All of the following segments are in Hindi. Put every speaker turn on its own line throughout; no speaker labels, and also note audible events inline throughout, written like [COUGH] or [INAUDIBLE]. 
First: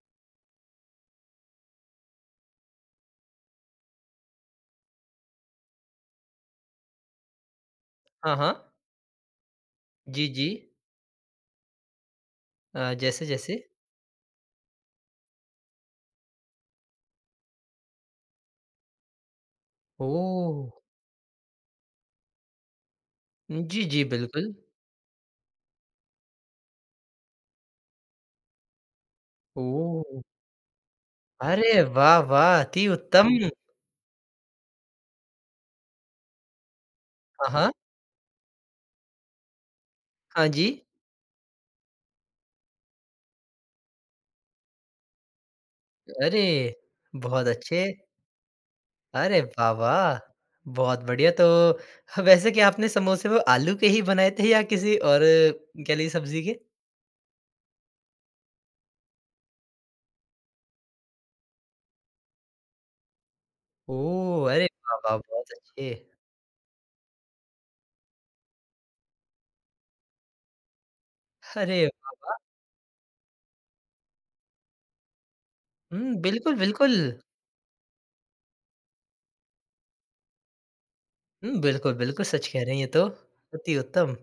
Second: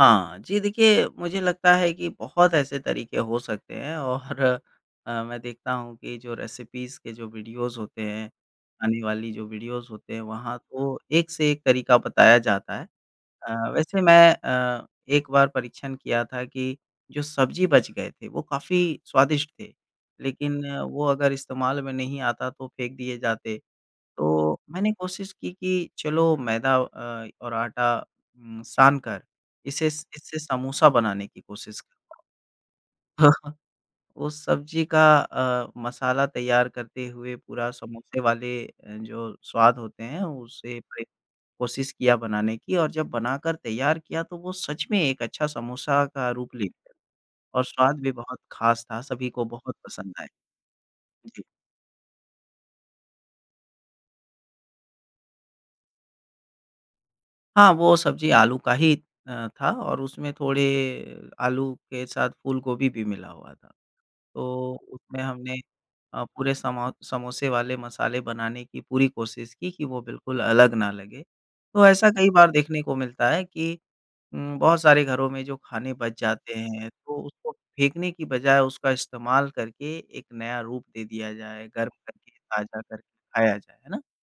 हाँ, जी देखिए, मुझे लगता है कि बहुत ऐसे तरीके हो सकते हैं और अ, मैं देखता हूँ कि जो रेसिपीज़ के जो वीडियोज़ होते हैं,
हाँ, हाँ।
आने वाली जो वीडियोज़ होते हैं
जी,
वहाँ
जी।
तो एक-से-एक तरीका बताया जाता है।
अ, जैसे, जैसे?
अ, वैसे मैं अ, एक बार परीक्षण किया था कि जो सब्ज़ी बच गए थे वो काफ़ी स्वादिष्ट थे, लेकिन
ओह!
वो अगर इस्तेमाल में नहीं आता तो फेंक दिए जाते,
उम, जी, जी, बिल्कुल।
तो मैंने कोशिश की कि चलो मैदा अ, और आटा उम, सानकर इसे स
ओह!
इससे समोसा बनाने की कोशिश
अरे, वाह! वाह! अति उत्तम।
[CHUCKLES] वो सब्ज़ी का अ, मसाला तैयार करते हुए
हाँ,
पूरा
हाँ।
समोसे वाले अ, जो स्वाद होते हैं,
हाँ
उसे
जी।
वही कोशिश किया बनाने की और जब बनाकर तैयार किया तो वो सच में एक अच्छा समोसा का रूप
अरे,
लेते
बहुत
और
अच्छे।
स्वाद भी बहुत खास था। सभी
अरे,
को
वाह!
बहुत पसंद
वाह!
आए।
बहुत बढ़िया।
जी।
तो ह वैसे क्या आपने समोसे में आलू के ही बनाए थे या किसी और कह लीजिए सब्ज़ी के?
हाँ, वो सब्ज़ी आलू का ही अ, था और उसमें थोड़े आलू के साथ फूलगोभी भी मिला हुआ था।
ओह, अरे
तो
वाह! वाह!
उसमें
बहुत
हमने
अच्छे।
अ, पूरे समा समोसे वाले मसाले बनाने की पूरी कोशिश की कि वो बिल्कुल अलग न लगे।
अरे,
तो ऐसा
वाह!
कई
वाह!
बार देखने को मिलता है कि उम, बहुत सारे घरों में जो खाने
हुँ,
बच
बिल्कुल,
जाते हैं
बिल्कुल।
तो उसको फेंकने की बजाए उसका इस्तेमाल करके एक नया रूप दे दिया
हुँ,
जाए, गर्म
बिल्कुल, बिल्कुल
करके
सच कह रहे
ताज़ा
हैं ये तो,
करके खाया जाए
अति
है ना?
उत्तम।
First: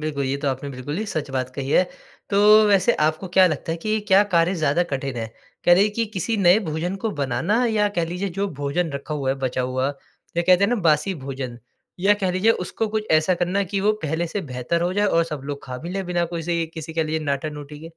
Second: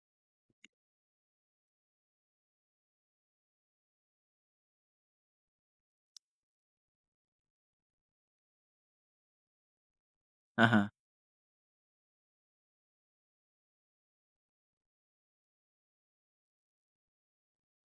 बिल्कुल, ये तो आपने बिल्कुल ही सच बात कही है, तो वैसे आपको क्या लगता है कि क्या कार्य ज़्यादा कठिन है? कह रहे हैं कि किसी नए भोजन को बनाना या कह लीजिए जो भोजन रखा हुआ है, बचा हुआ या कहते
हाँ,
है ना
हाँ।
बासी भोजन या कह लीजिए उसको कुछ ऐसा करना है कि वो पहले से बेहतर हो जाए और सब लोग खा भी लें बिना कोसी किसी के लिए नाटा-नोटी के?